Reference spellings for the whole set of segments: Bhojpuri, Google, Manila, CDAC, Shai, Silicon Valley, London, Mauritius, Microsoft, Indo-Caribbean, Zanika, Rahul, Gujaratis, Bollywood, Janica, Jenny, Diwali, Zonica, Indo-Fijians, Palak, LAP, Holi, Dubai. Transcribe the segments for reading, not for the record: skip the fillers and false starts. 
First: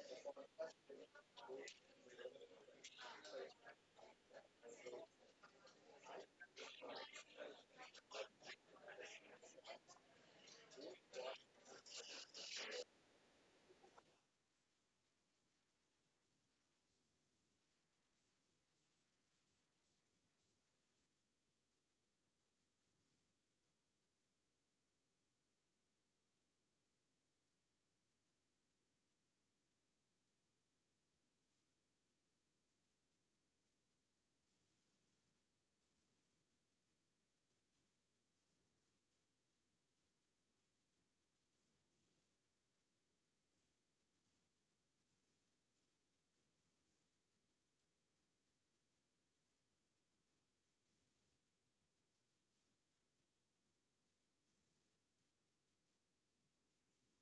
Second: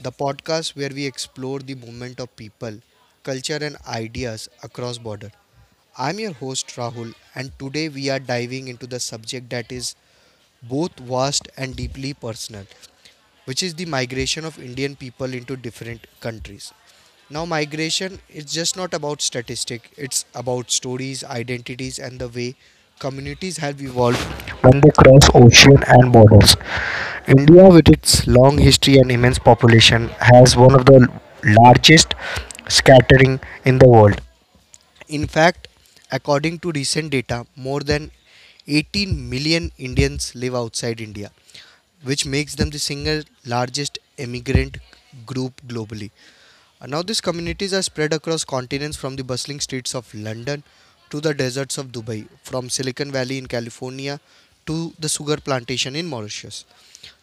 the podcast where we explore the movement of people, culture, and ideas across border. I'm your host Rahul, and today we are diving into the subject that is both vast and deeply personal, which is the migration of Indian people into different countries. Now, migration is just not about statistics. It's about stories, identities, and the way communities have evolved when they cross ocean and borders. India, with its long history and immense population, has one of the largest scattering in the world. In fact, according to recent data, more than 18 million Indians live outside India, which makes them the single largest immigrant group globally. Now these communities are spread across continents, from the bustling streets of London to the deserts of Dubai, from Silicon Valley in California to the sugar plantation in Mauritius.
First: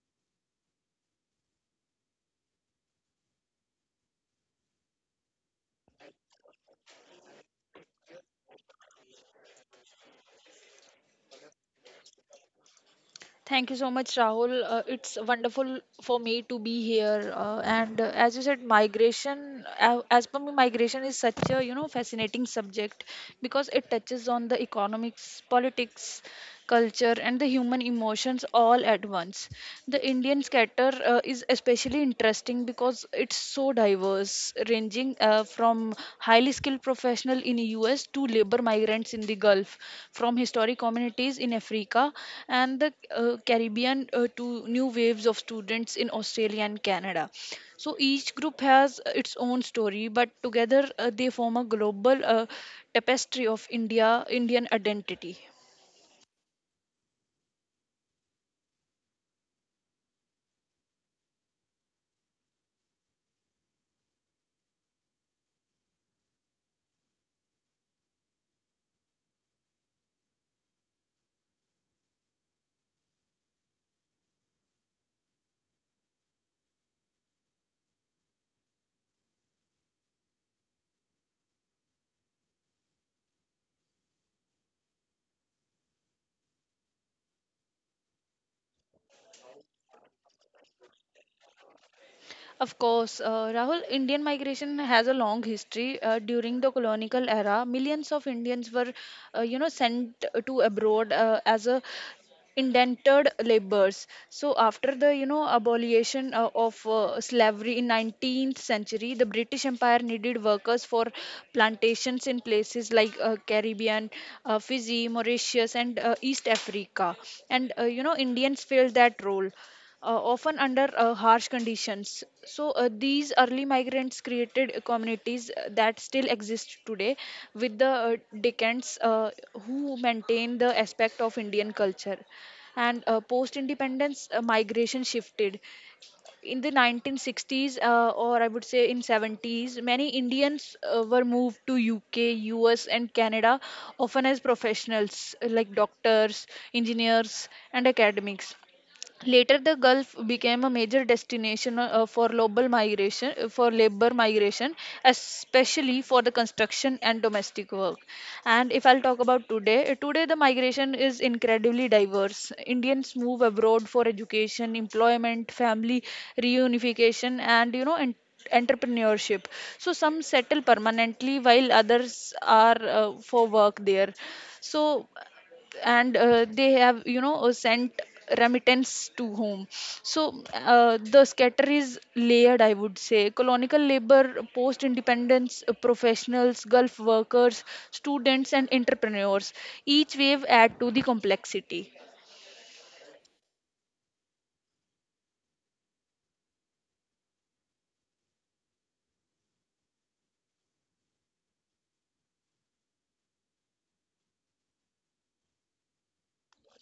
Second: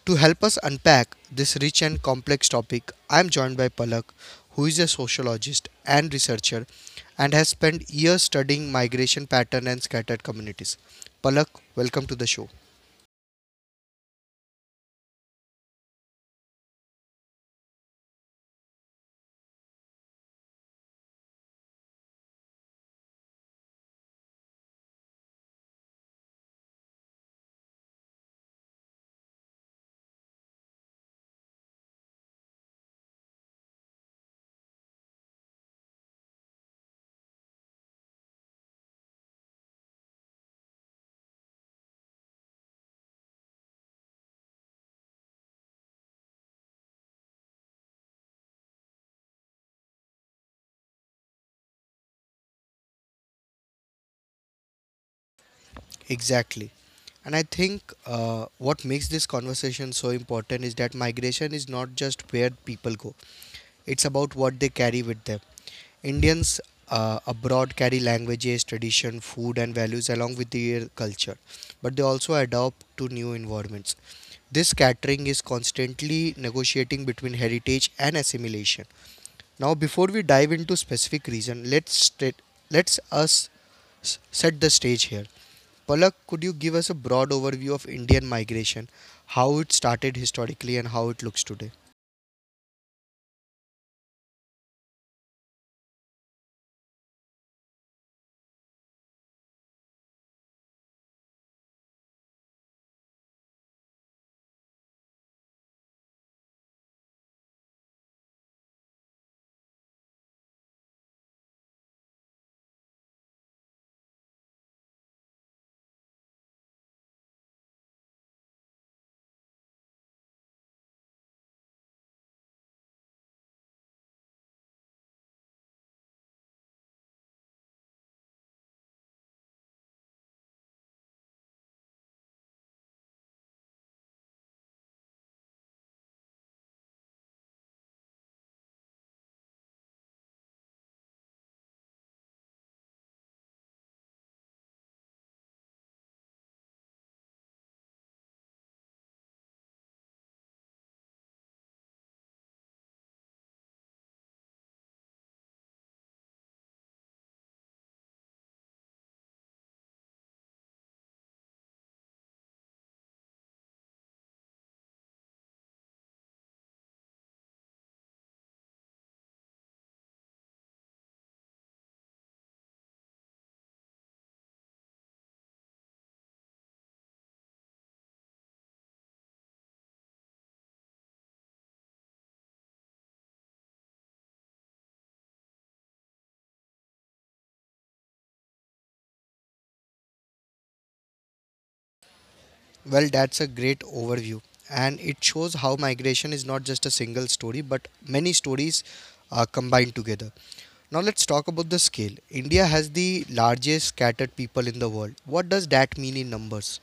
To help us unpack this rich and complex topic, I am joined by Palak, who is a sociologist and researcher and has spent years studying migration pattern and scattered communities. Palak, welcome to the show. Thank you so much, Rahul. It's wonderful for me to be here. And As you said, migration, as per me, migration is such a fascinating subject because it touches on the economics, politics, culture, and the human emotions all at once. The Indian scatter is especially interesting because it's so diverse, ranging from highly skilled professional in US to labor migrants in the Gulf, from historic communities in Africa and the Caribbean to new waves of students in Australia and Canada. So each group has its own story, but together they form a global tapestry of Indian identity. Exactly. And I think what makes this conversation so important is that migration is not just where people go, it's about what they carry with them. Indians abroad carry languages, tradition, food, and values along with their culture, but they also adapt to new environments. This scattering is constantly negotiating between heritage and assimilation. Now, before we dive into specific reason, let's set the stage here. Palak, could you give us a broad overview of Indian migration, how it started historically and how it looks today? Of course, Rahul, Indian migration has a long history. During the colonial era, millions of Indians were sent to abroad as a indentured laborers. So after the, abolition of slavery in 19th century, the British Empire needed workers for plantations in places like Caribbean, Fiji, Mauritius, and East Africa. And Indians filled that role, often under harsh conditions. So, these early migrants created communities that still exist today, with the Deccans, who maintain the aspect of Indian culture. And post independence, migration shifted. In the 1960s, or I would say in 70s, many Indians were moved to UK, US, and Canada, often as professionals like doctors, engineers, and academics. Later, the Gulf became a major destination for global migration, for labor migration, especially for the construction and domestic work. And if I'll talk about today, today the migration is incredibly diverse. Indians move abroad for education, employment, family reunification, and entrepreneurship. So some settle permanently, while others are for work there. So and they have sent remittance to home. So the scatter is layered, I would say: colonial labor, post independence professionals, gulf workers, students, and entrepreneurs. Each wave add to the complexity. Well, that's a great overview, and it shows how migration is not just a single story but many stories are combined together. Now, let's talk about the scale. India has the largest scattered people in the world. What does that mean in numbers?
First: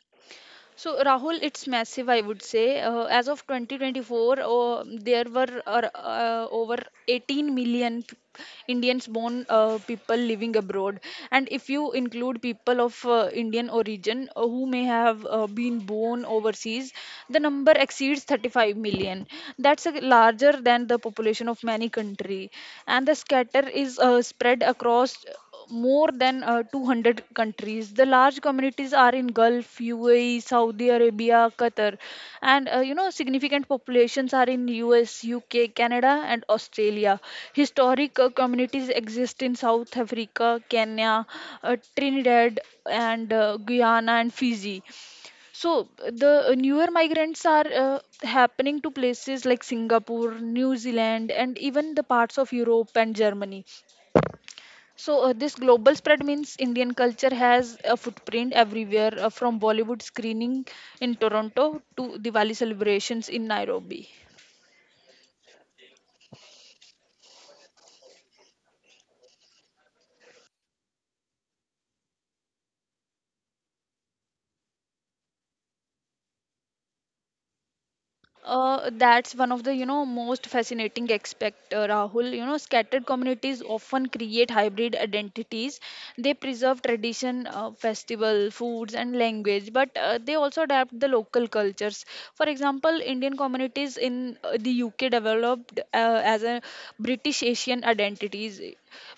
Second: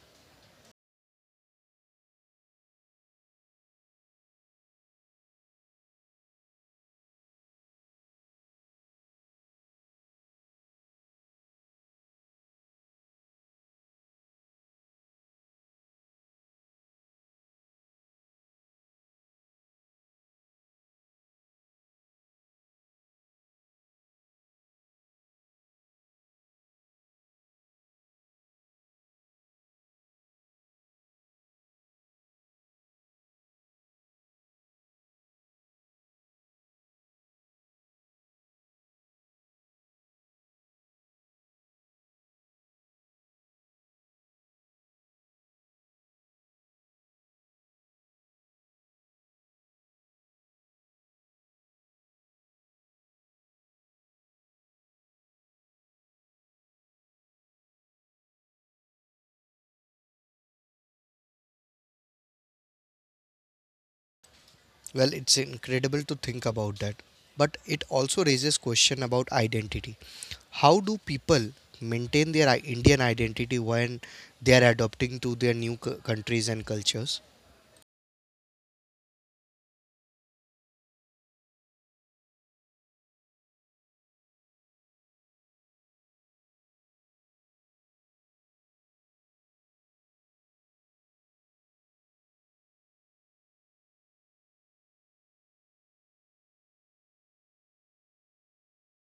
So, Rahul, it's massive, I would say. As of 2024, there were over 18 million Indians born, people living abroad. And if you include people of Indian origin, who may have been born overseas, the number exceeds 35 million. That's a larger than the population of many country. And the scatter is spread across more than 200 countries. The large communities are in Gulf, UAE, Saudi Arabia, Qatar, and significant populations are in US, UK, Canada, and Australia. Historic communities exist in South Africa, Kenya, Trinidad, and Guyana and Fiji. So the newer migrants are happening to places like Singapore, New Zealand, and even the parts of Europe and Germany. So, this global spread means Indian culture has a footprint everywhere, from Bollywood screening in Toronto to Diwali celebrations in Nairobi. Well, it's incredible to think about that, but it also raises question about identity. How do people maintain their Indian identity when they are adopting to their new countries and cultures? That's one of the most fascinating aspect, Rahul. Scattered communities often create hybrid identities. They preserve tradition, festival, foods, and language, but they also adapt the local cultures. For example, Indian communities in the UK developed as a British Asian identities,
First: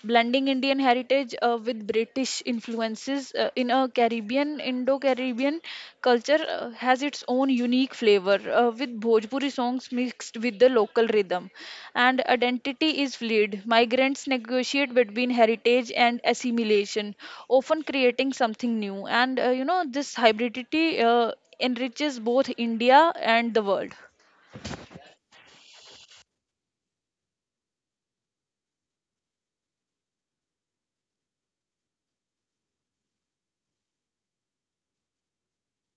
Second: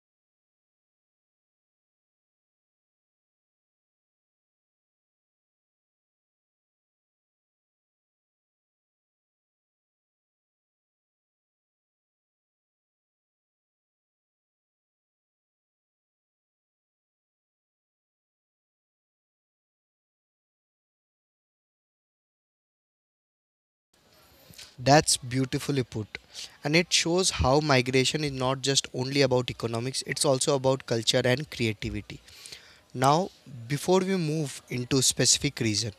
blending Indian heritage with British influences in a Caribbean. Indo Caribbean culture has its own unique flavor, with Bhojpuri songs mixed with the local rhythm. And identity is fluid. Migrants negotiate between heritage and assimilation, often creating something new. And this hybridity enriches both India and the world. That's beautifully put. And it shows how migration is not just only about economics, it's also about culture and creativity. Now, before we move into specific reason,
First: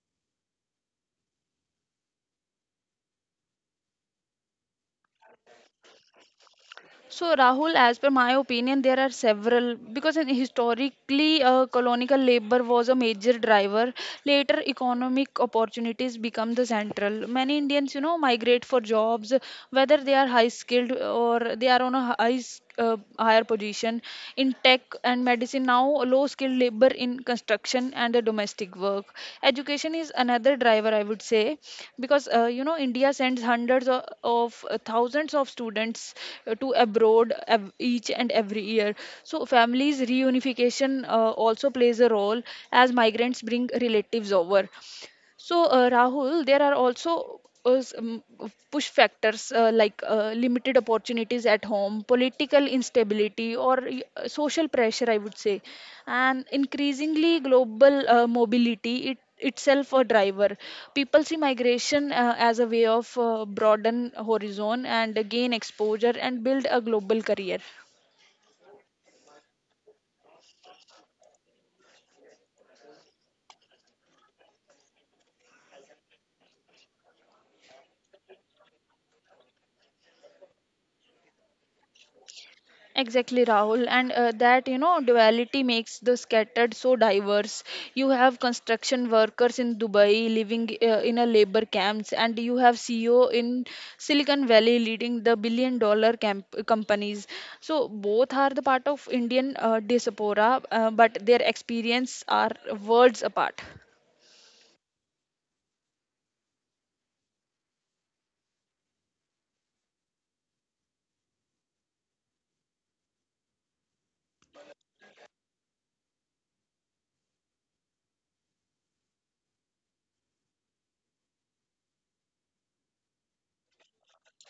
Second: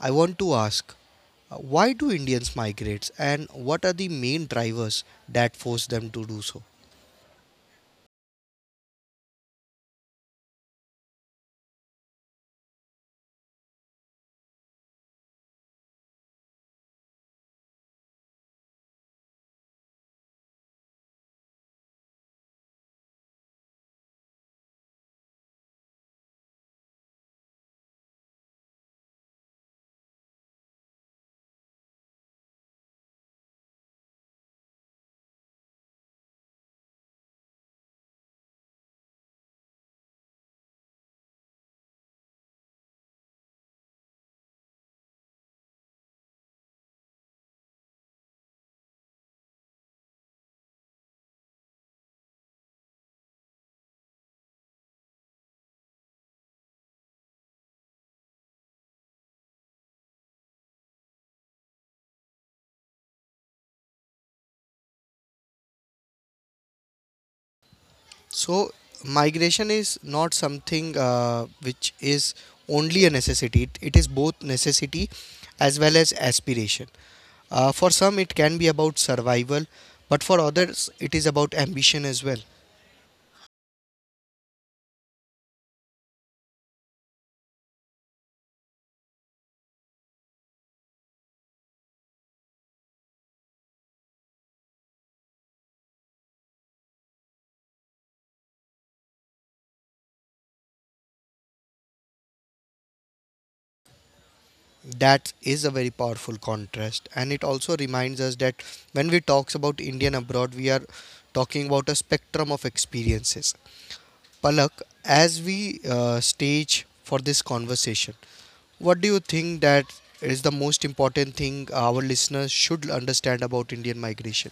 I want to ask why do Indians migrate, and what are the main drivers that force them to do so? So, Rahul, as per my opinion, there are several because in historically, colonial labor was a major driver. Later, economic opportunities become the central. Many Indians, migrate for jobs, whether they are high skilled or they are on a higher position in tech and medicine, now low skilled labor in construction and the domestic work. Education is another driver, I would say, because India sends hundreds of thousands of students to abroad, each and every year. So families reunification also plays a role as migrants bring relatives over. So, Rahul, there are also uh, s- um, push factors like limited opportunities at home, political instability, or social pressure, I would say, and increasingly global mobility. It itself a driver. People see migration as a way of broaden horizon and gain exposure and build a global career. So migration is not something which is only a necessity. It is both necessity as well as aspiration. For some, it can be about survival, but for others, it is about ambition as well. Exactly, Rahul, and that duality makes the scattered so diverse. You have construction workers in Dubai living in a labor camps, and you have CEO in Silicon Valley leading the billion-dollar companies. So both are the part of Indian diaspora, but their experience are worlds apart. That is a very powerful contrast, and it also reminds us that when we talk about Indian abroad, we are talking about a spectrum of experiences. Palak, as we stage for this conversation, what do you think that is the most important thing our listeners should understand about Indian migration?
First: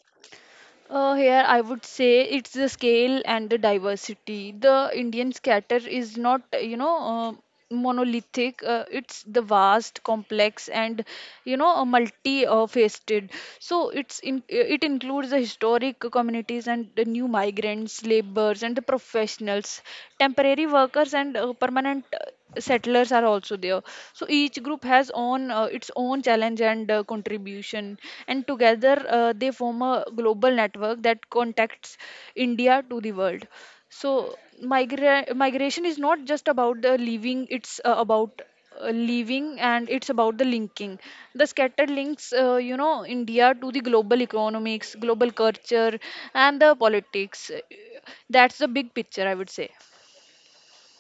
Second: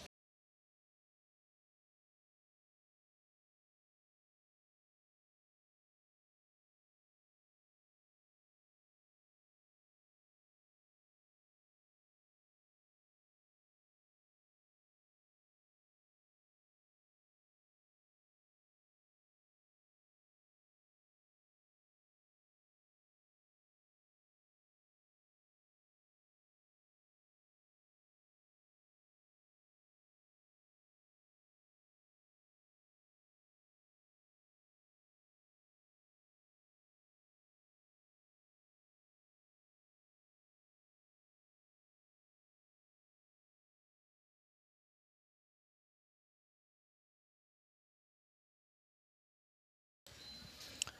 Here I would say it's the scale and the diversity. The Indian scatter is not, monolithic. It's the vast, complex, and multi-faceted. So it includes the historic communities and the new migrants, laborers, and the professionals. Temporary workers and permanent settlers are also there. So each group has own its own challenge and contribution, and together they form a global network that contacts India to the world. So migration is not just about the leaving; it's about leaving and it's about the linking. The scattered links, India to the global economics, global culture, and the politics. That's the big picture, I would say.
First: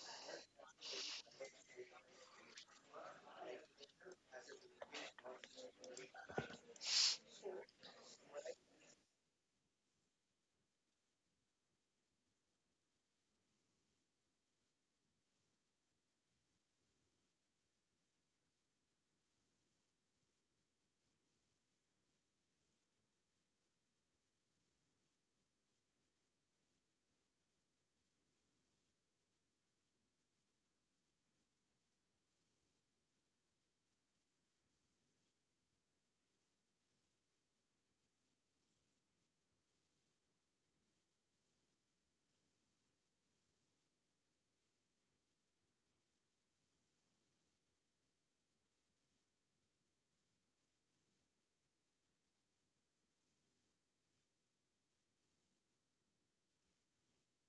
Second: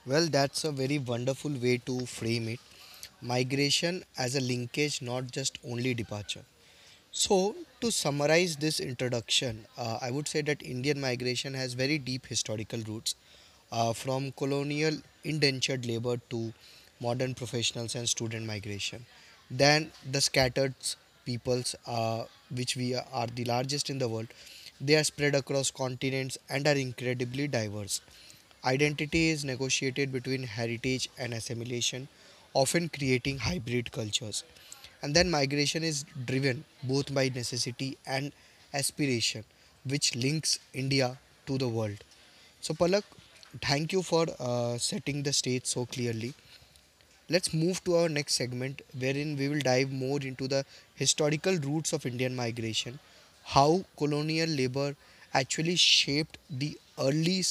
Well, that's a very wonderful way to frame it. Migration as a linkage, not just only departure. So, to summarize this introduction, I would say that Indian migration has very deep historical roots, from colonial indentured labor to modern professionals and student migration. Then the scattered peoples, which we are the largest in the world, they are spread across continents and are incredibly diverse. Identity is negotiated between heritage and assimilation, often creating hybrid cultures. And then migration is driven both by necessity and aspiration, which links India to the world. So, Palak, thank you for setting the stage so clearly. Let's move to our next segment, wherein we will dive more into the historical roots of Indian migration, how colonial labor actually shaped the early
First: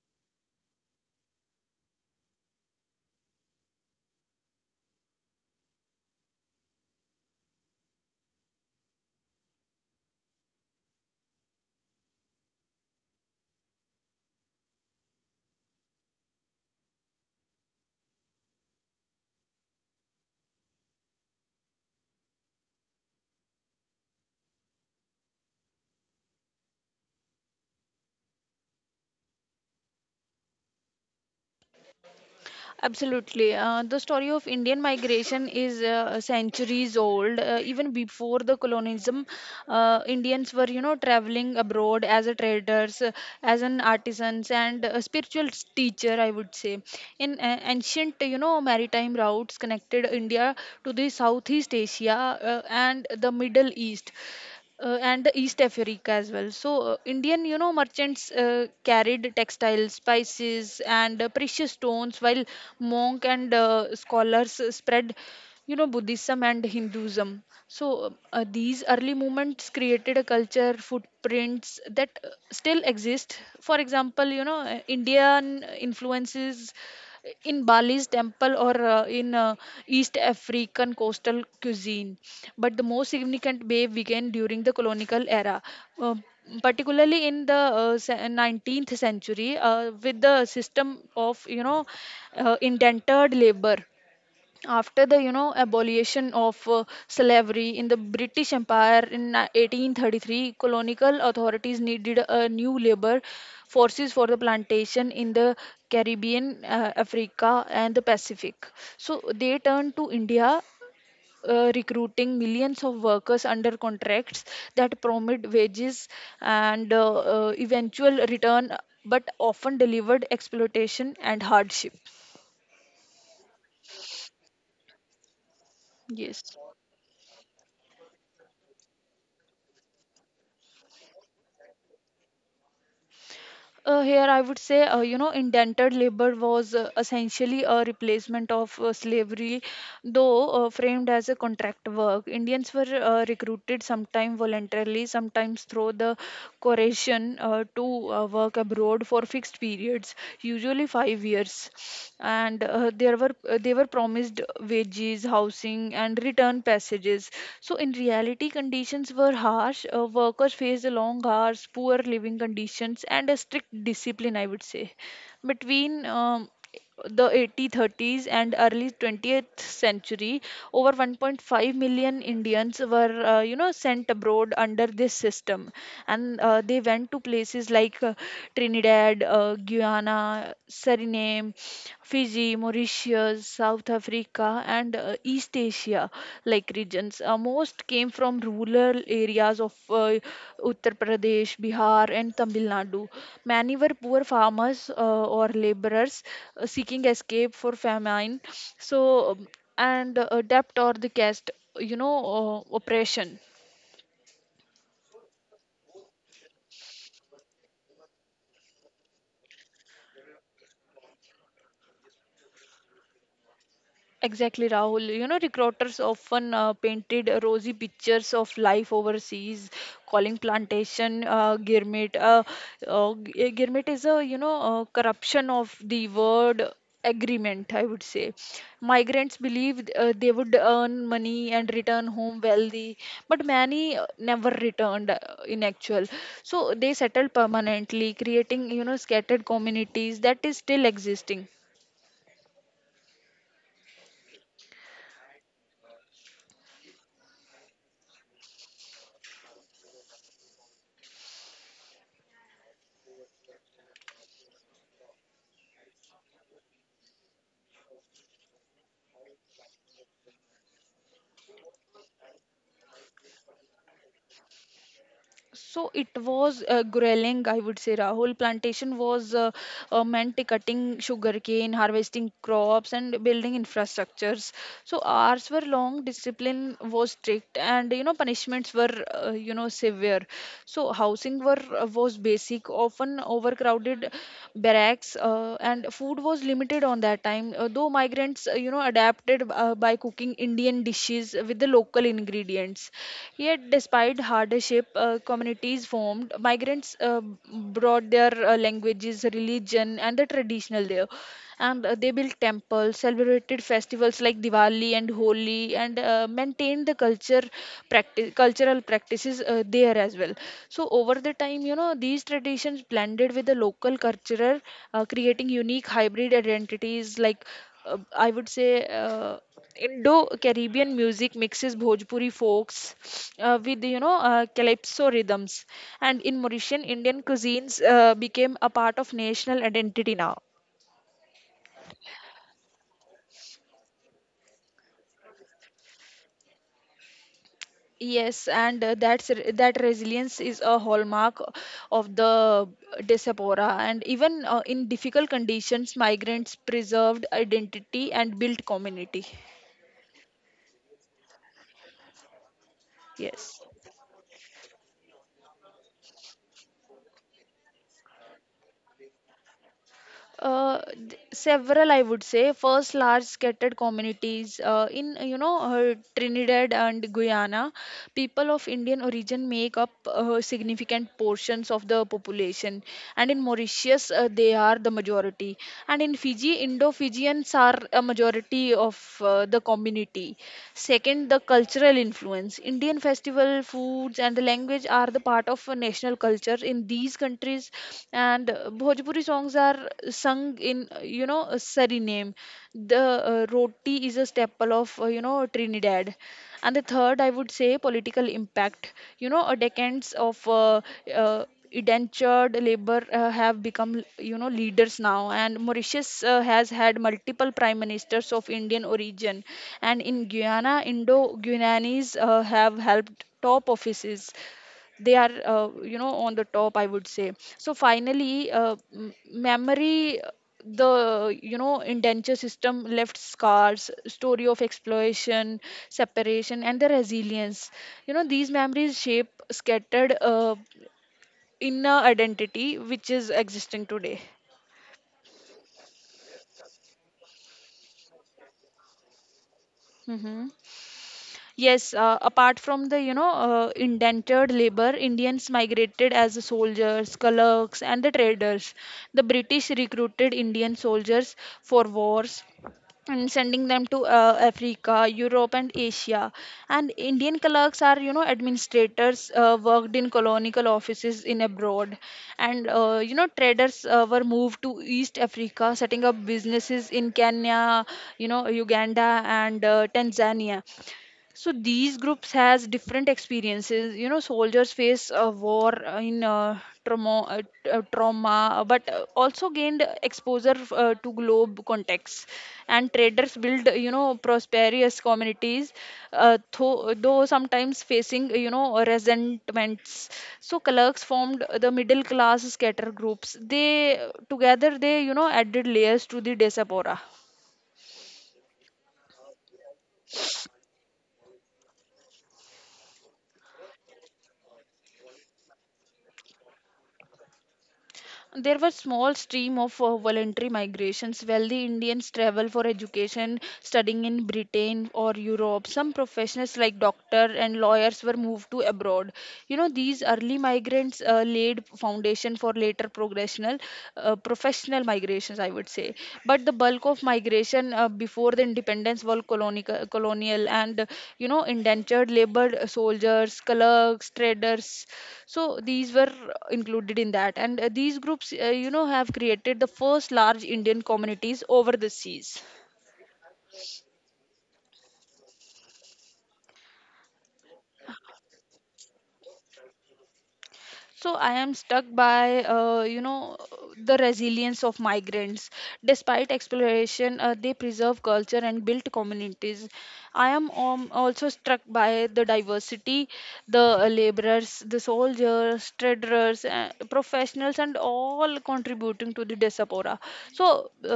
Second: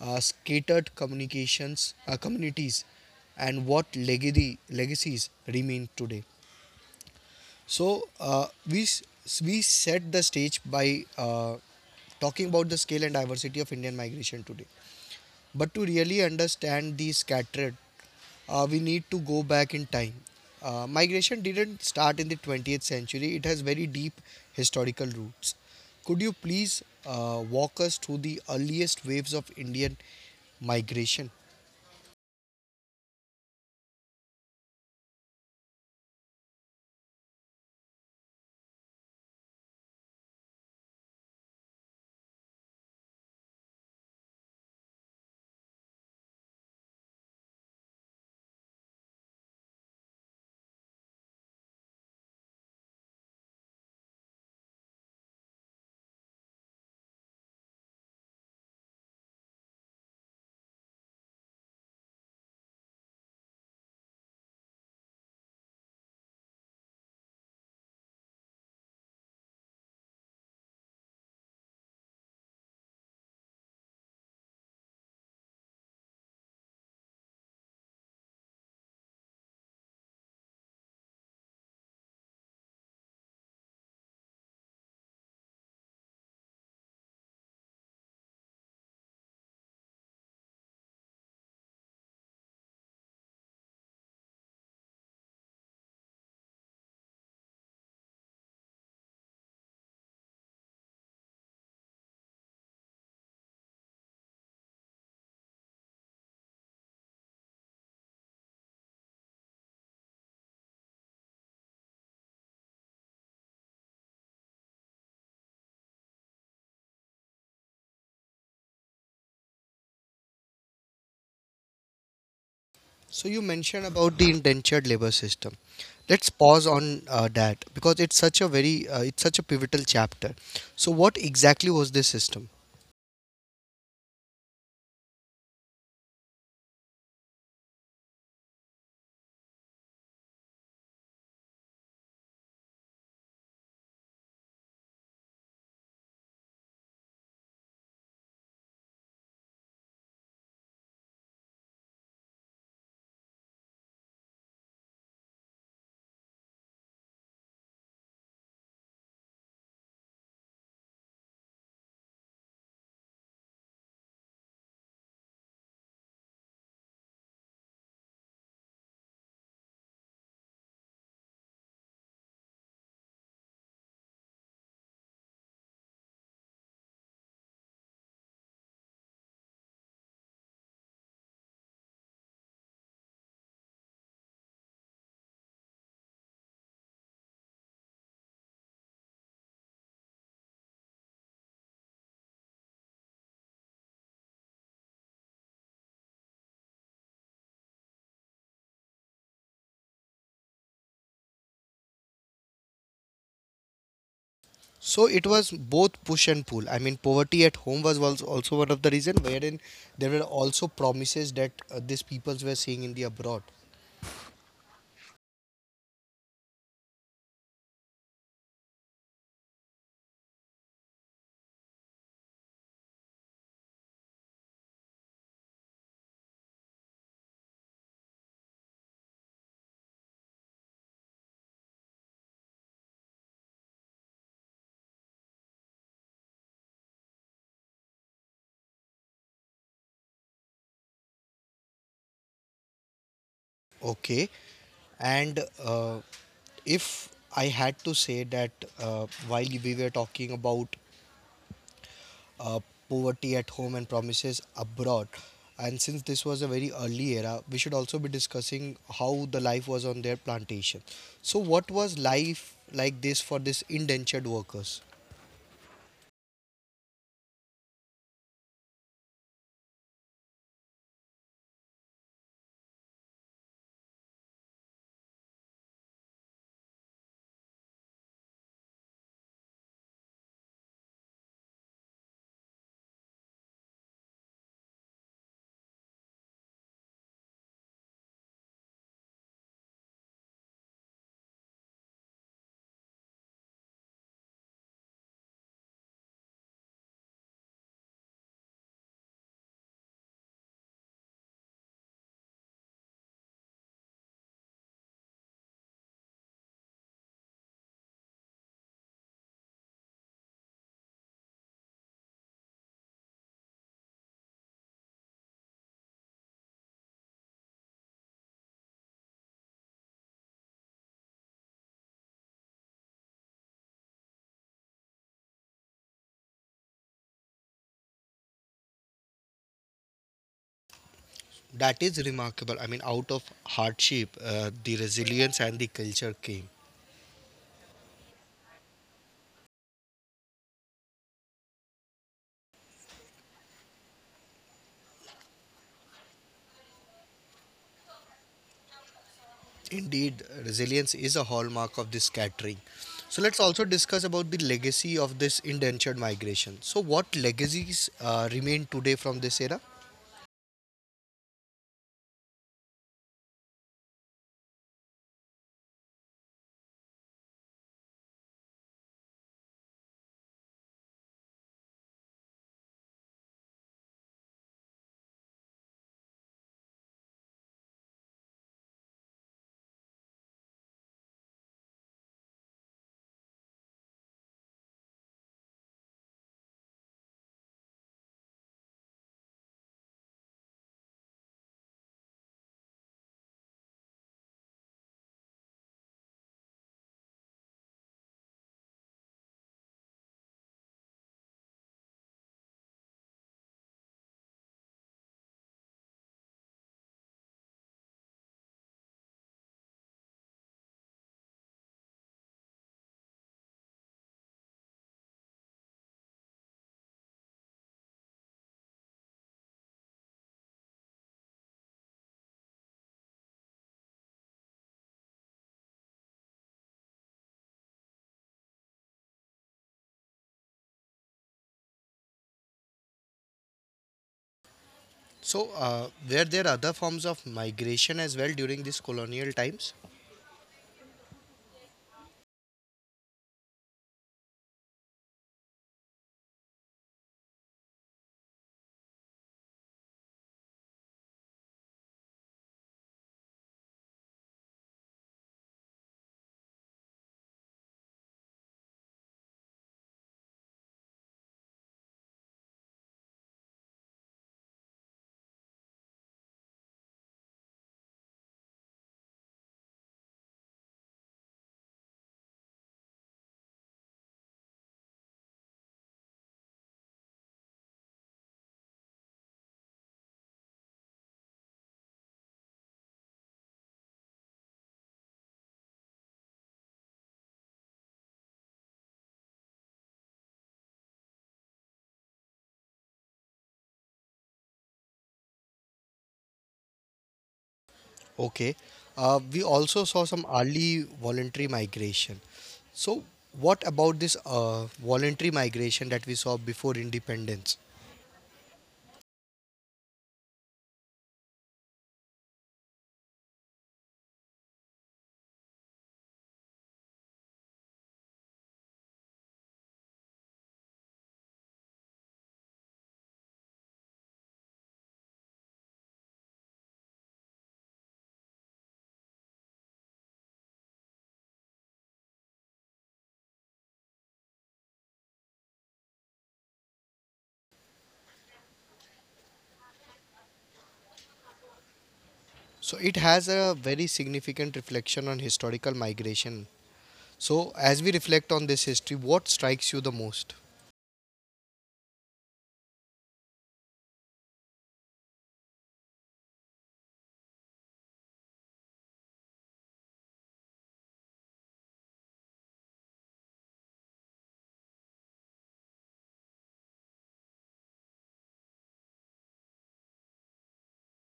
scattered communications communities, and what legacy legacies remain today. So, we set the stage by talking about the scale and diversity of Indian migration today. But to really understand these scattered, we need to go back in time. Migration didn't start in the 20th century, it has very deep historical roots. Could you please walk us through the earliest waves of Indian migration? Absolutely. The story of Indian migration is centuries old. Even before the colonialism, Indians were, traveling abroad as a traders, as an artisans, and a spiritual teacher, I would say. In ancient, maritime routes connected India to the Southeast Asia and the Middle East and the East Africa as well. So, Indian, merchants carried textiles, spices, and precious stones, while monk and scholars spread, Buddhism and Hinduism. So, these early movements created a culture footprints that still exist. For example, Indian influences in Bali's temple or in East African coastal cuisine. But the most significant wave began during the colonial era, uh, particularly in the 19th century with the system of indented labor after the abolition of slavery in the British Empire in 1833. Colonial authorities needed a new labor forces for the plantation in the Caribbean, Africa, and the Pacific. So they turned to India, recruiting millions of workers under contracts that promised wages and eventual return, but often delivered exploitation and hardship. So, you mentioned about the indentured labor system. Let's Yes. pause on that, because it's such a pivotal chapter. So, what exactly was this system? Here, I would say, indented labor was essentially a replacement of slavery, though framed as a contract work. Indians were recruited sometimes voluntarily, sometimes through the coercion, to work abroad for fixed periods, usually 5 years. And there were they were promised wages, housing, and return passages. So, in reality, conditions were harsh. Workers faced long hours, poor living conditions, and a strict discipline, I would say. Between the 1830s and early 20th century, over 1.5 million Indians were sent abroad under this system, and they went to places like Trinidad, Guyana, Suriname, Fiji, Mauritius, South Africa, and East Asia like regions. Most came from rural areas of Uttar Pradesh, Bihar, and Tamil Nadu. Many were poor farmers or laborers, seeking escape for famine, so um, and debt or the caste, you know, oppression. So it was both push and pull. I mean, poverty at home was also one of the reason wherein there were also promises that these peoples were seeing in the abroad. Exactly, Rahul. Recruiters often painted rosy pictures of life overseas, calling plantation gourmet. Gourmet is a, corruption of the word agreement, I would say. Migrants believed they would earn money and return home wealthy, but many never returned in actual. So they settled permanently, creating, scattered communities that is still existing. Okay, and if I had to say that, while we were talking about uh, poverty at home and promises abroad, and since this was a very early era, we should also be discussing how the life was on their plantation. So, what was life like this for these indentured workers? So it was grueling, I would say, Rahul. Plantation was meant cutting sugarcane, harvesting crops, and building infrastructures. So hours were long, discipline was strict, and punishments were severe. So housing were was basic, often overcrowded barracks, and food was limited on that time, though migrants, adapted by cooking Indian dishes with the local ingredients. Yet despite hardship, communities formed. Migrants brought their languages, religion, and the traditional there, and they built temples, celebrated festivals like Diwali and Holi, and maintained the cultural practices there as well. So over the time, these traditions blended with the local culture, creating unique hybrid identities like, I would say. Indo-Caribbean music mixes Bhojpuri folks with calypso rhythms, and in Mauritian, Indian cuisines became a part of national identity now. That is remarkable. I mean, out of hardship, the resilience and the culture came. Yes, and that resilience is a hallmark of the diaspora. And even in difficult conditions, migrants preserved identity and built community. Indeed, resilience is a hallmark of this catering. So let's also Yes. discuss about the legacy of this indentured migration. So, what legacies remain today from this era? Several, I would say. First, large scattered communities in, Trinidad and Guyana, people of Indian origin make up significant portions of the population, and in Mauritius they are the majority, and in Fiji. Fiji, Indo-Fijians are a majority of the community. Second, the cultural influence. Indian festival, foods, and the language are the part of a national culture in these countries. And Bhojpuri songs are sung in, Suriname. The roti is a staple of, Trinidad. And the third, I would say, political impact. You know, a decades of uh, indentured labor have become, leaders now. And Mauritius has had multiple prime ministers of Indian origin. And in Guyana, indo guyanese have helped top offices. They are, on the top, I would say. So finally, memory, the, indenture system left scars, story of exploration, separation and the resilience. You know, these memories shape scattered inner identity which is existing today. So, were there other forms of migration as well during these colonial times? Hmm. Yes, apart from the, indentured labor, Indians migrated as soldiers, clerks, and the traders. The British recruited Indian soldiers for wars and sending them to Africa, Europe, and Asia. And Indian clerks are, administrators, worked in colonial offices in abroad, and traders were moved to East Africa, setting up businesses in Kenya, Uganda, and Tanzania. So these groups has different experiences. You know, soldiers face war, trauma, but also gained exposure to globe contexts. And traders build, prosperous communities, though sometimes facing, resentments. So clerks formed the middle class scatter groups. They, together, they added layers to the diaspora. Okay. We also saw some early voluntary migration. So, what about this voluntary migration that we saw before independence? There was small stream of voluntary migrations. Wealthy Indians travel for education, studying in Britain or Europe. Some professionals like doctor and lawyers were moved to abroad. These early migrants laid foundation for later, professional migrations, I would say. But the bulk of migration before the independence was colonial and, indentured labor soldiers, clerks, traders, so these were included in that. And these groups, have created the first large Indian communities over the seas. So it has a very significant reflection on historical migration. So as we reflect on this history, what strikes you the most? So I am stuck by, the resilience of migrants despite exploration. They preserve culture and built communities. I am also struck by the diversity, the laborers, the soldiers, traders, caterers, professionals, and all contributing to the diaspora. So,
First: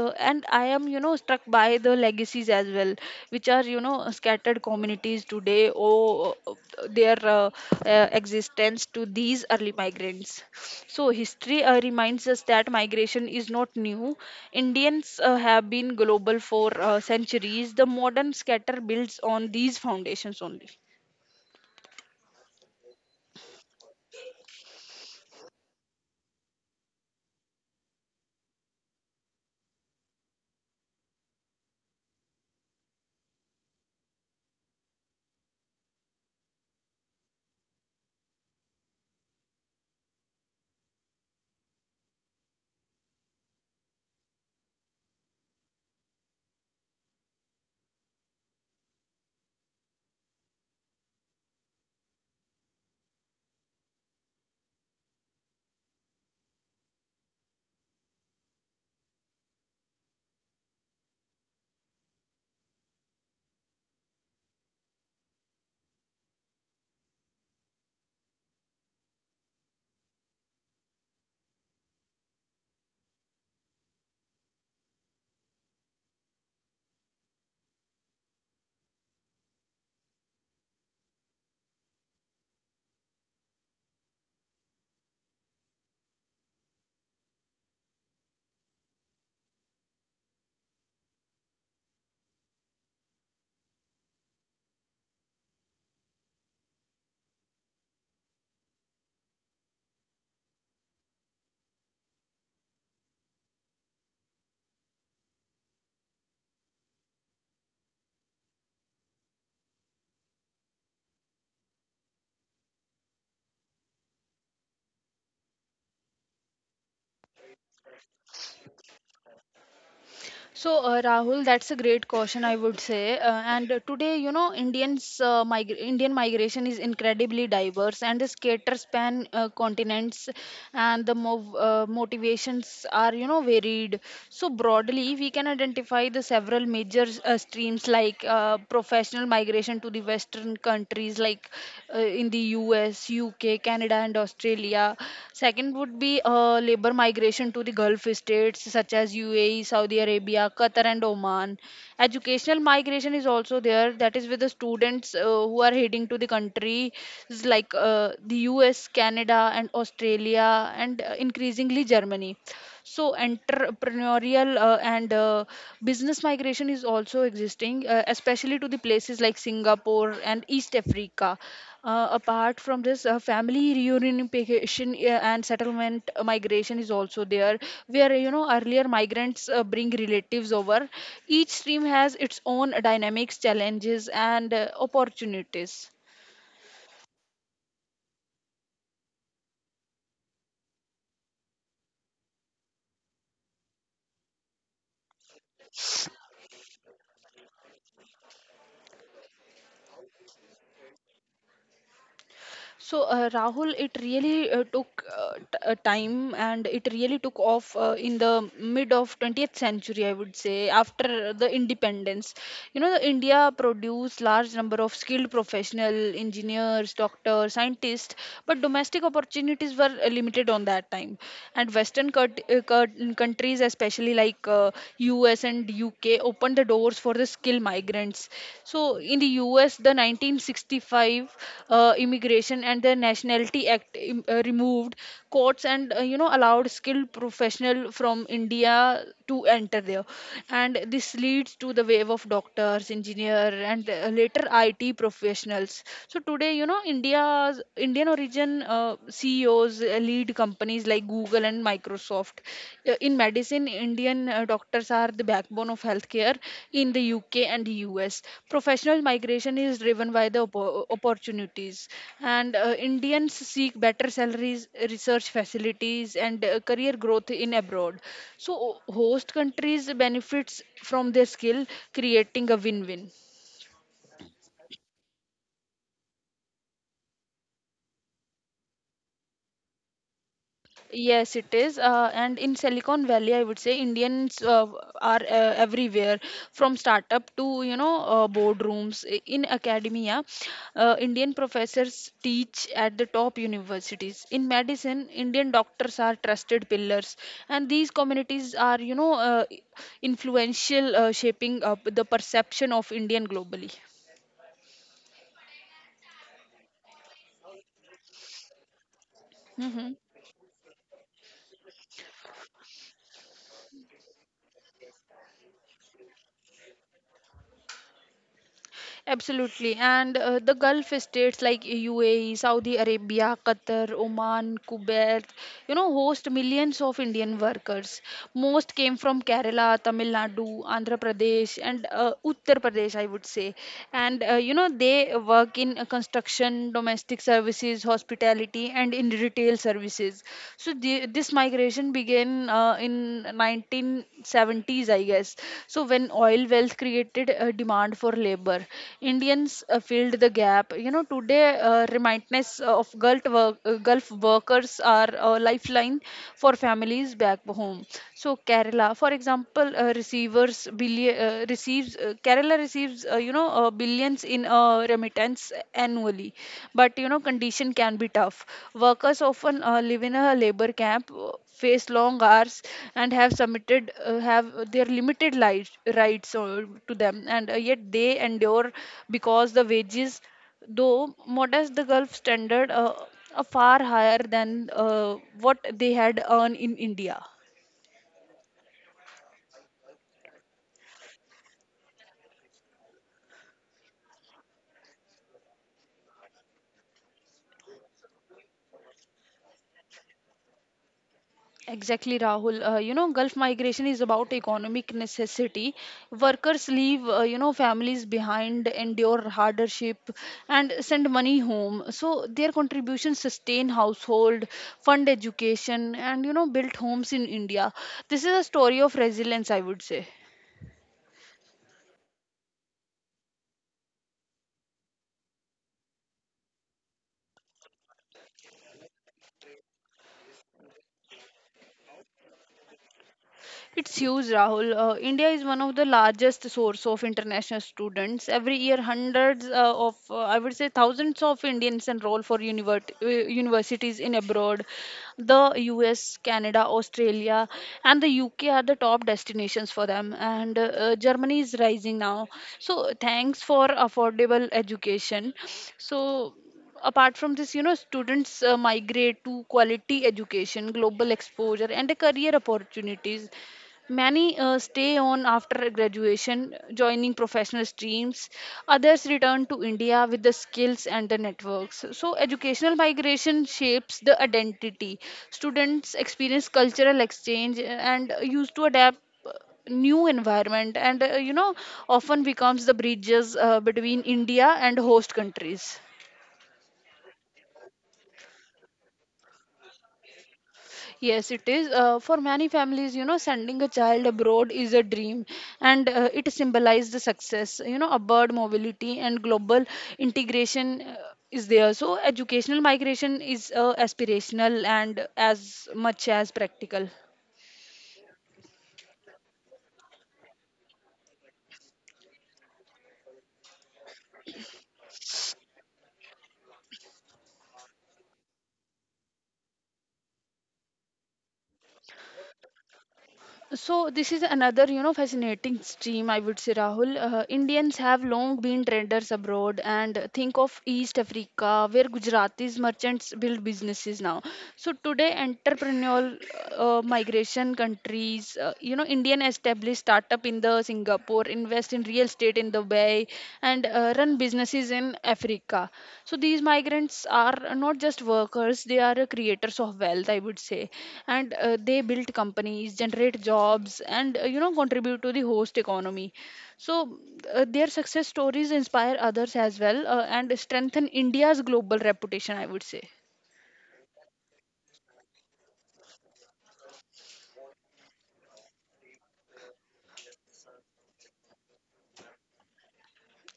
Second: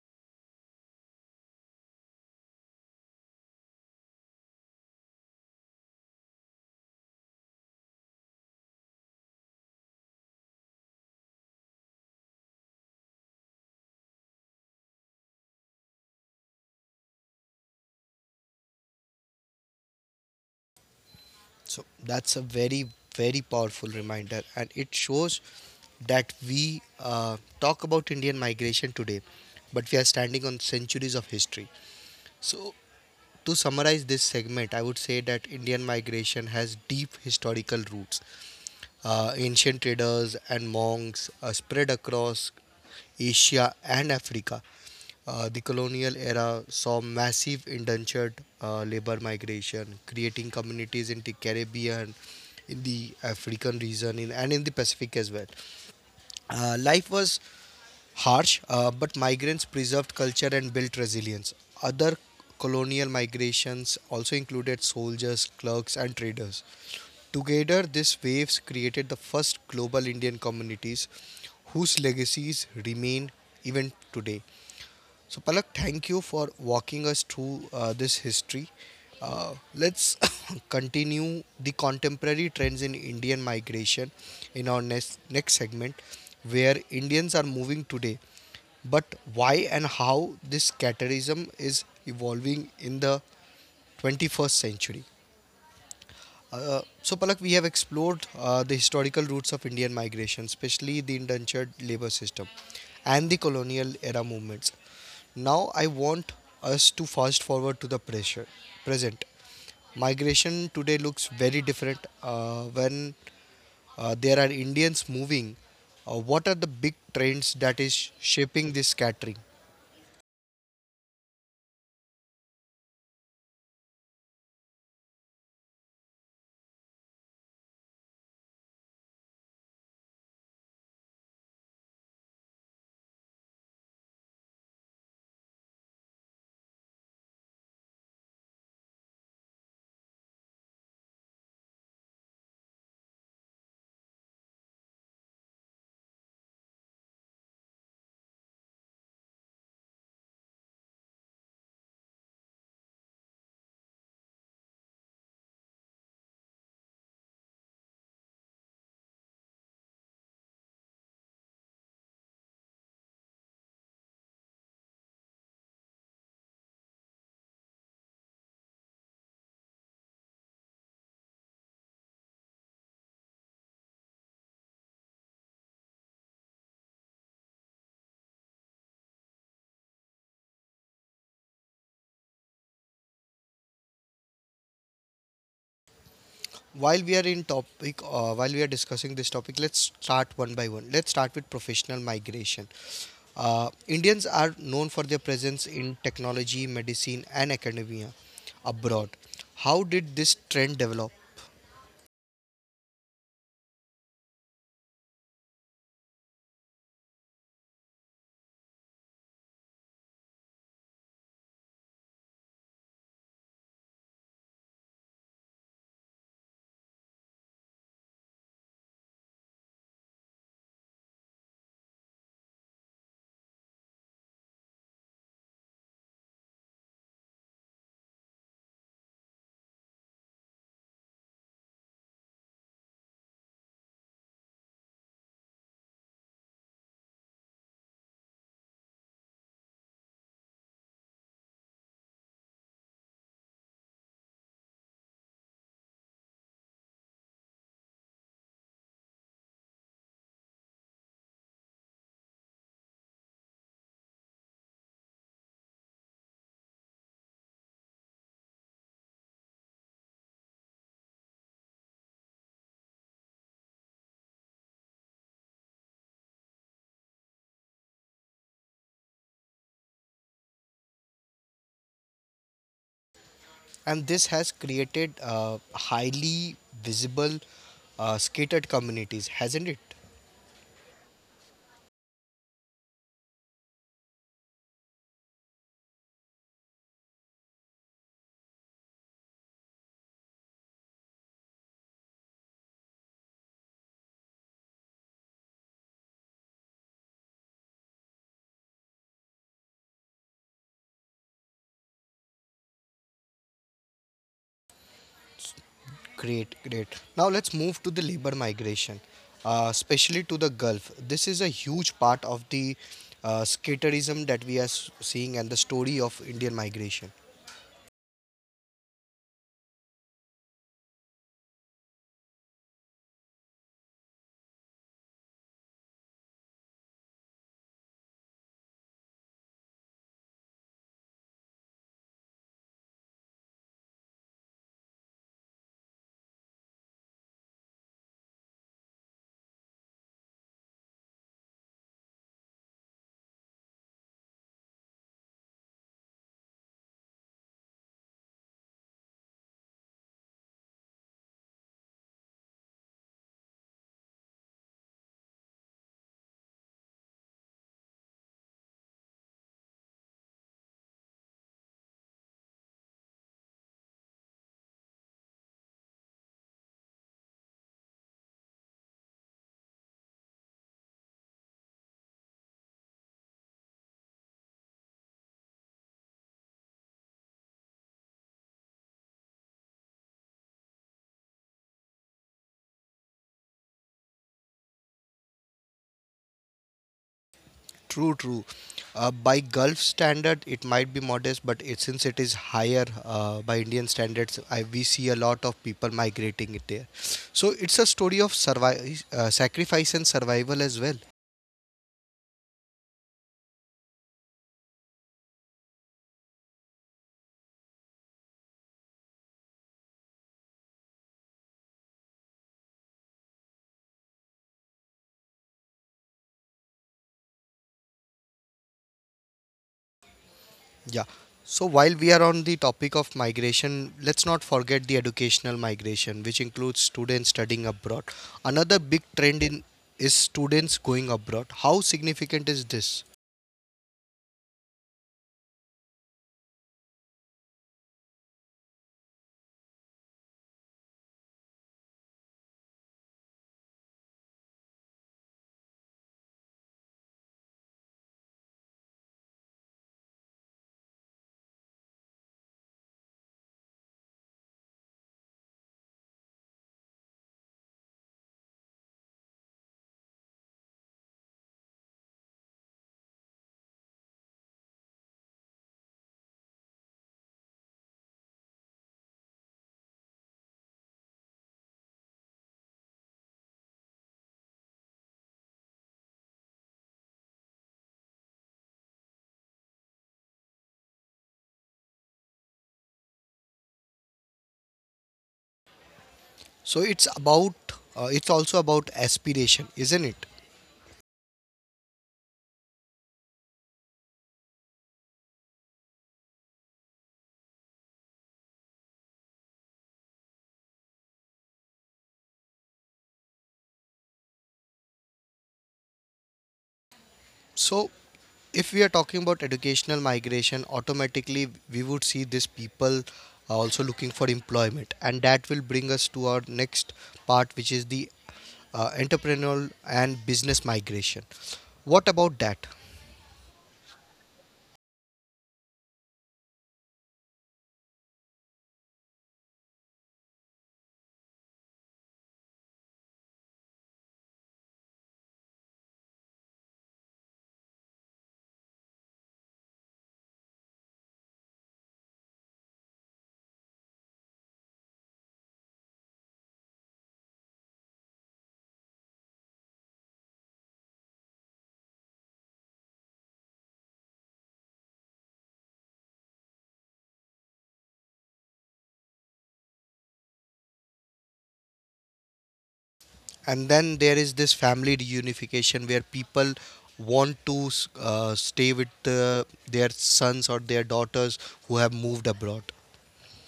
and I am, struck by the legacies as well, which are, scattered communities today owe their existence to these early migrants. So, history reminds us that migration is not new. Indians have been global for centuries. The modern scatter builds on these foundations only. So that's a very, very powerful reminder, and it shows that we talk about Indian migration today, but we are standing on centuries of history. So, to summarize this segment, I would say that Indian migration has deep historical roots. Ancient traders and monks spread across Asia and Africa. The colonial era saw massive indentured labor migration, creating communities in the Caribbean, in the African region, and in the Pacific as well. Life was harsh, but migrants preserved culture and built resilience. Other colonial migrations also included soldiers, clerks, and traders. Together, these waves created the first global Indian communities whose legacies remain even today. So, Palak, thank you for walking us through this history. Let's continue the contemporary trends in Indian migration in our next segment, where Indians are moving today, but why and how this caterism is evolving in the 21st century. So, Palak, we have explored the historical roots of Indian migration, especially the indentured labor system and the colonial era movements. Now, I want us to fast forward to the present. Migration today looks very different, when there are Indians moving. What are the big trends that is shaping this scattering? So, Rahul, that's a great question, I would say. And today, Indian migration is incredibly diverse, and this caters span continents, and the motivations are, varied. So, broadly, we can identify the several major streams like professional migration to the Western countries, like in the US, UK, Canada, and Australia. Second would be labor migration to the Gulf states such as UAE, Saudi Arabia, Qatar, and Oman. Educational migration is also there, that is with the students who are heading to the countries like, the US, Canada, and Australia, and increasingly Germany. So entrepreneurial and business migration is also existing, especially to the places like Singapore and East Africa. Apart from this, family reunification and settlement migration is also there, where earlier migrants bring relatives over. Each stream has its own dynamics, challenges and opportunities. While we are discussing this topic, let's start one by one. Let's start with professional migration. Indians are known for their presence in technology, medicine, and academia abroad. How did this trend develop? So, Rahul, it really took time, and it really took off in the mid of 20th century, I would say, after the independence. You know, the India produced large number of skilled professional engineers, doctors, scientists, but domestic opportunities were limited on that time. And Western countries, especially like, US and UK, they opened the doors for the skilled migrants. So in the US, the 1965 Immigration and the Nationality Act removed courts and allowed skilled professional from India to enter there, and this leads to the wave of doctors, engineer, and later IT professionals. So today, India's Indian origin CEOs those lead companies like Google and Microsoft. In medicine, Indian doctors are the backbone of healthcare in the UK and the US. Professional migration is driven by the opportunities, and Indians seek better salaries, research facilities, and career growth in abroad. So, host countries benefits from their skill, creating a win-win. And this has created highly visible, scattered communities, hasn't it? Yes, it is. And in Silicon Valley, I would say Indians are everywhere, from startup to boardrooms. In academia, Indian professors teach at the top universities. In medicine, Indian doctors are trusted pillars, and these communities are, influential, shaping up the perception of Indian globally. Great, great. Now let's move to the labor migration, Hmm. especially to the Gulf. This is a huge part of the skaterism that we are seeing, and the story of Indian migration. Absolutely. And the Gulf states like UAE, Saudi Arabia, Qatar, Oman, Kuwait, host millions of Indian workers. Most came from Kerala, Tamil Nadu, Andhra Pradesh, and Uttar Pradesh, I would say. And, they work in construction, domestic services, hospitality, and in retail services. So, this migration exploration began in 1970s, I guess. So when oil wealth created a demand for labor, Indians filled the gap. You know, today remindness of, Gulf workers are a lifeline for families back home. So Kerala, for example, receivers billion receives Kerala receives, billions in remittance annually, but condition can be tough. Workers often live in a labor camp, face long hours, and have their limited life, rights to them. And yet they endure, because the wages, though modest the Gulf standard, are far higher than what they had earned in India. True, true. By Gulf standard, it might be modest, since it is higher by Indian standards, we see a lot of people migrating it there. So it's a story of survival, sacrifice and survival as well. Exactly, Rahul. Gulf migration is about economic necessity. Workers leave, families behind, endure hardship, and send money home. So their contributions sustain household, fund education, and build homes in India. This is a story of resilience, I would say. Yeah. So while we are on the topic of migration, let's not forget the educational migration, which includes students studying abroad. Another big trend in is students going abroad. How significant is this? It's huge, Rahul. India is one of the largest source of international students. Every year, hundreds of, I would say, thousands of Indians enroll for universities in abroad. The US, Canada, Australia, and the UK are the top destinations for them. And Germany is rising now. So, thanks for affordable education. So, apart from this, students migrate to quality education, global exposure and a career opportunities. Many stay on after graduation, joining professional streams. Others return to India with the skills and the networks. So, educational migration shapes the identity. Students experience cultural exchange and used to adapt uh, new environment, and often becomes the bridges between India and host countries. So it's also about aspiration, isn't it? Yes, it is. For many families, sending a child abroad is a dream, and it symbolizes the success, upward mobility and global integration. Is there so educational migration is aspirational and as much as practical. So, if we are talking about educational migration, automatically we would see these people are also looking for employment, and that will bring us to our next part, which is the entrepreneurial and business migration. What about that? So this is another, fascinating stream, I would say, Rahul. Indians have long been traders abroad, and think of East Africa, where Gujaratis merchants build businesses now. So today, entrepreneurial migration countries, Indian established startup in the Singapore, invest in real estate in Dubai, and run businesses in Africa. So these migrants are not just workers; they are creators of wealth, I would say, and they build companies, generate jobs, and contribute to the host economy. So their success stories inspire others as well, and strengthen India's global reputation, I would say. And then there is this family reunification where people want to stay with their sons or their daughters who have moved abroad.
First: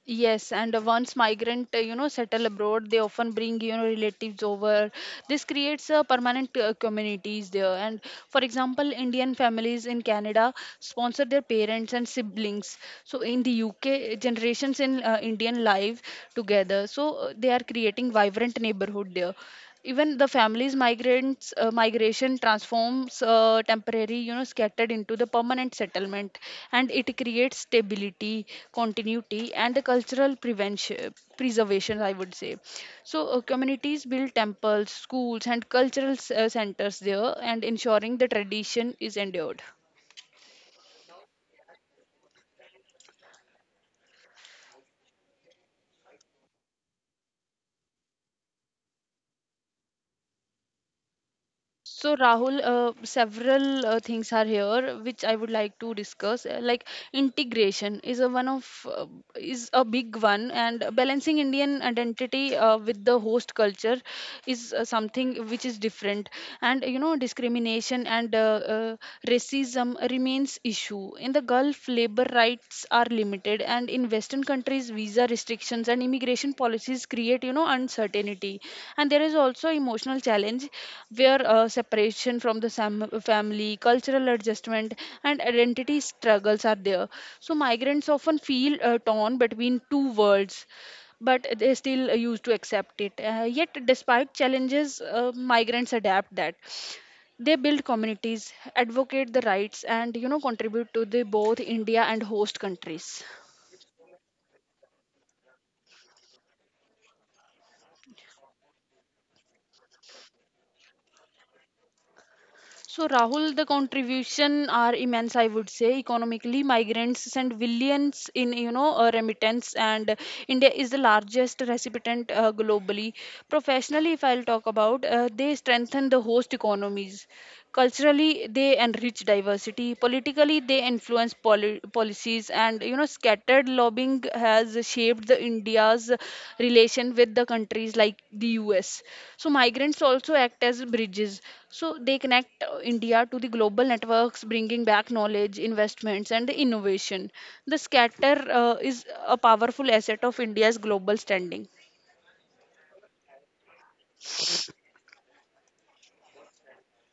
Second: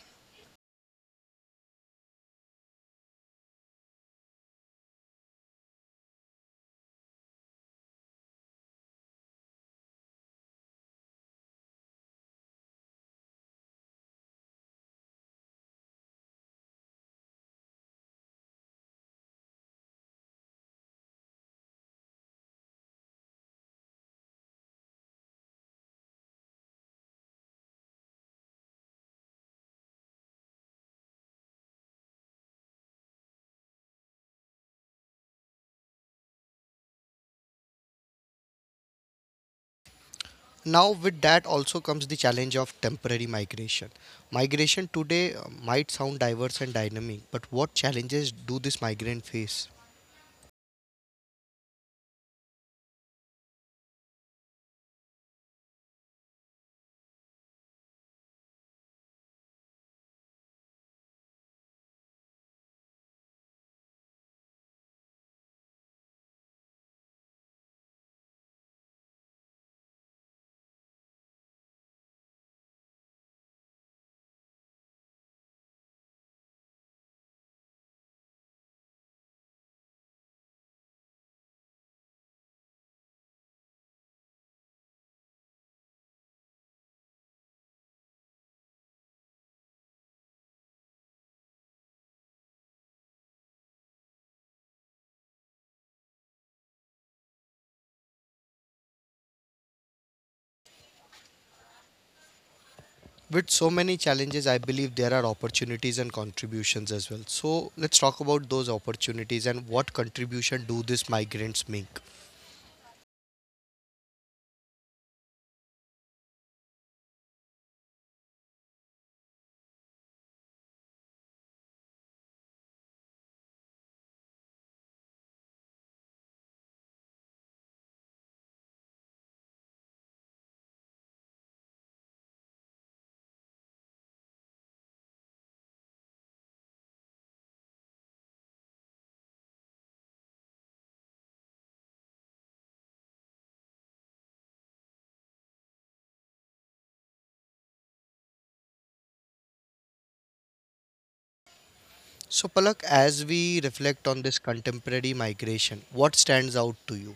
Yes, and once migrant, settle abroad, they often bring, relatives over. This creates permanent communities there. And for example, Indian families in Canada sponsor their parents and siblings. So in the UK, generations in Indian live together. So they are creating vibrant neighborhood there. Even the families migrants migration transforms temporary, scattered into the permanent settlement, and it creates stability, continuity and the cultural prevention preservation, I would say. So communities build temples, schools and cultural centers there, and ensuring the tradition is endured. Now, with that also comes the challenge of temporary migration. Migration today might sound diverse and dynamic, but what challenges do this migrant face? So, Rahul, several things are here which I would like to discuss. Like integration is a big one, and balancing Indian identity with the host culture is something which is different. And discrimination and racism remains issue in the Gulf, labor rights are limited, and in Western countries, visa restrictions and immigration policies create, uncertainty. And there is also emotional challenge, where separation from the family, cultural adjustment, and identity struggles are there. So migrants often feel torn between two worlds, but they still used to accept it. Yet, despite challenges, migrants adapt that they build communities, advocate the rights and contribute to the both India and host countries. With so many challenges, I believe there are opportunities and contributions as well. So, let's talk about those opportunities and what contribution do these migrants make. So Rahul, the contribution are immense, I would say. Economically, migrants send billions in, remittance, and India is the largest recipient globally. Professionally, if I'll talk about, they strengthen the host economies. Culturally, they enrich diversity. Politically, they influence policies, and scattered lobbying has shaped the India's relation with the countries like the US. So migrants also act as bridges. So they connect India to the global networks, bringing back knowledge, investments and innovation. The scatter is a powerful asset of India's global standing. So, Palak, as we reflect on this contemporary migration, what stands out to you?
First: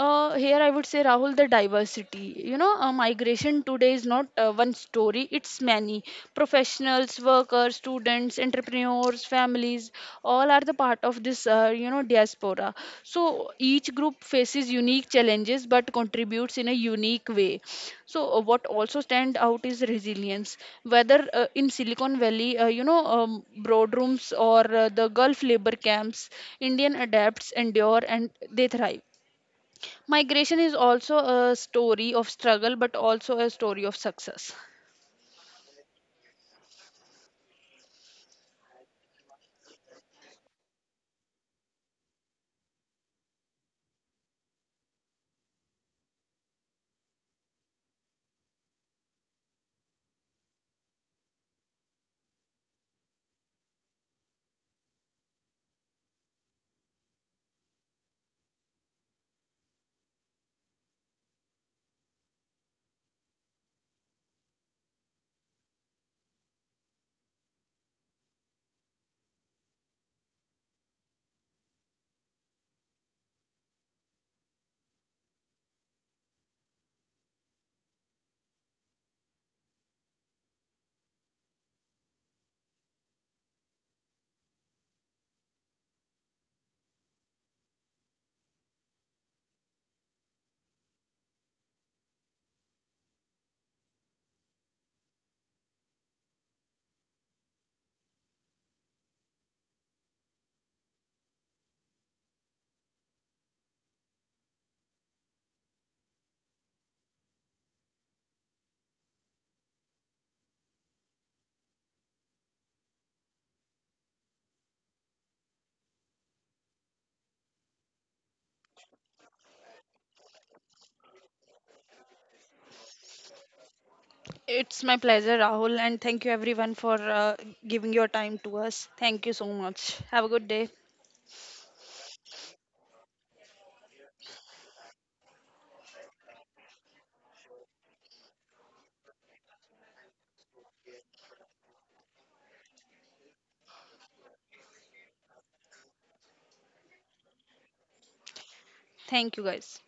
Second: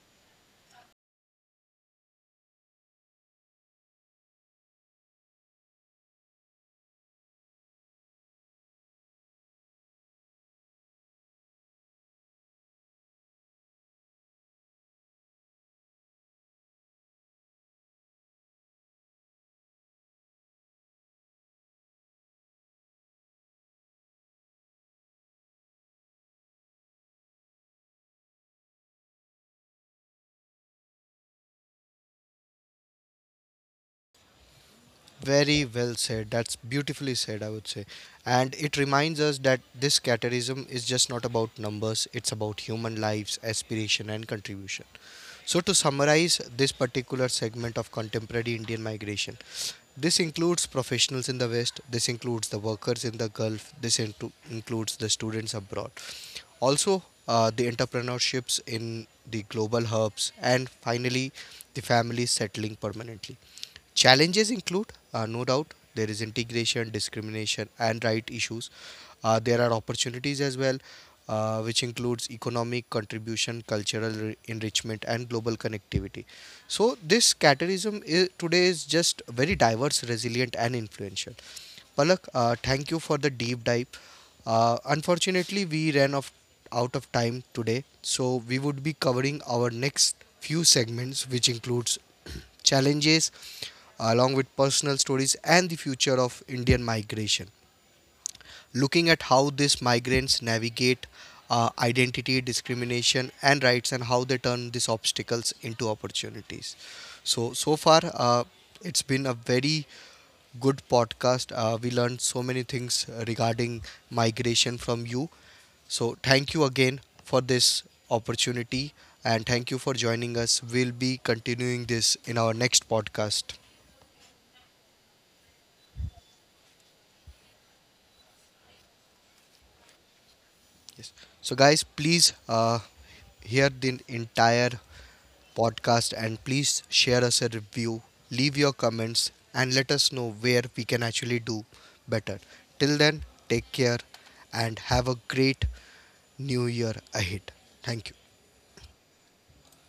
Here I would say, Rahul, the diversity. Migration today is not one story, it's many. Professionals, workers, students, entrepreneurs, families, all are the part of this, diaspora. So each group faces unique challenges but contributes in a unique way. So what also stand out is resilience. Whether in Silicon Valley, boardrooms or the Gulf labor camps, Indian adapts, endure, and they thrive. Migration is also a story of struggle, but also a story of success. Very well said. That's beautifully said, I would say. And it reminds us that this caterism is just not about numbers, it's about human lives, aspiration, and contribution. So, to summarize this particular segment of contemporary Indian migration, this includes professionals in the West, this includes the workers in the Gulf, this into includes the students abroad. Also, the entrepreneurships in the global hubs, and finally, the families settling permanently. Challenges include, no doubt, there is integration, discrimination, and right issues. There are opportunities as well, which includes economic contribution, cultural enrichment, and global connectivity. So this categorism today is just very diverse, resilient, and influential. Palak, thank you for the deep dive. Unfortunately, we ran off out of time today, so we would be covering our next few segments, which includes challenges along with personal stories and the future of Indian migration, looking at how these migrants navigate identity, discrimination, and rights, and how they turn these obstacles into opportunities. So, so far, it's been a very good podcast. We learned so many things regarding migration from you. So, thank you again for this opportunity, and thank you for joining us. We'll be continuing this in our next podcast. It's my pleasure, Rahul, and thank you everyone for giving your time to us. Thank you so much. Have a good day. Yes. So, guys, please hear the entire podcast and please share us a review, leave your comments, and let us know where we can actually do better. Till then, take care and have a great new year ahead. Thank you. Thank you, guys.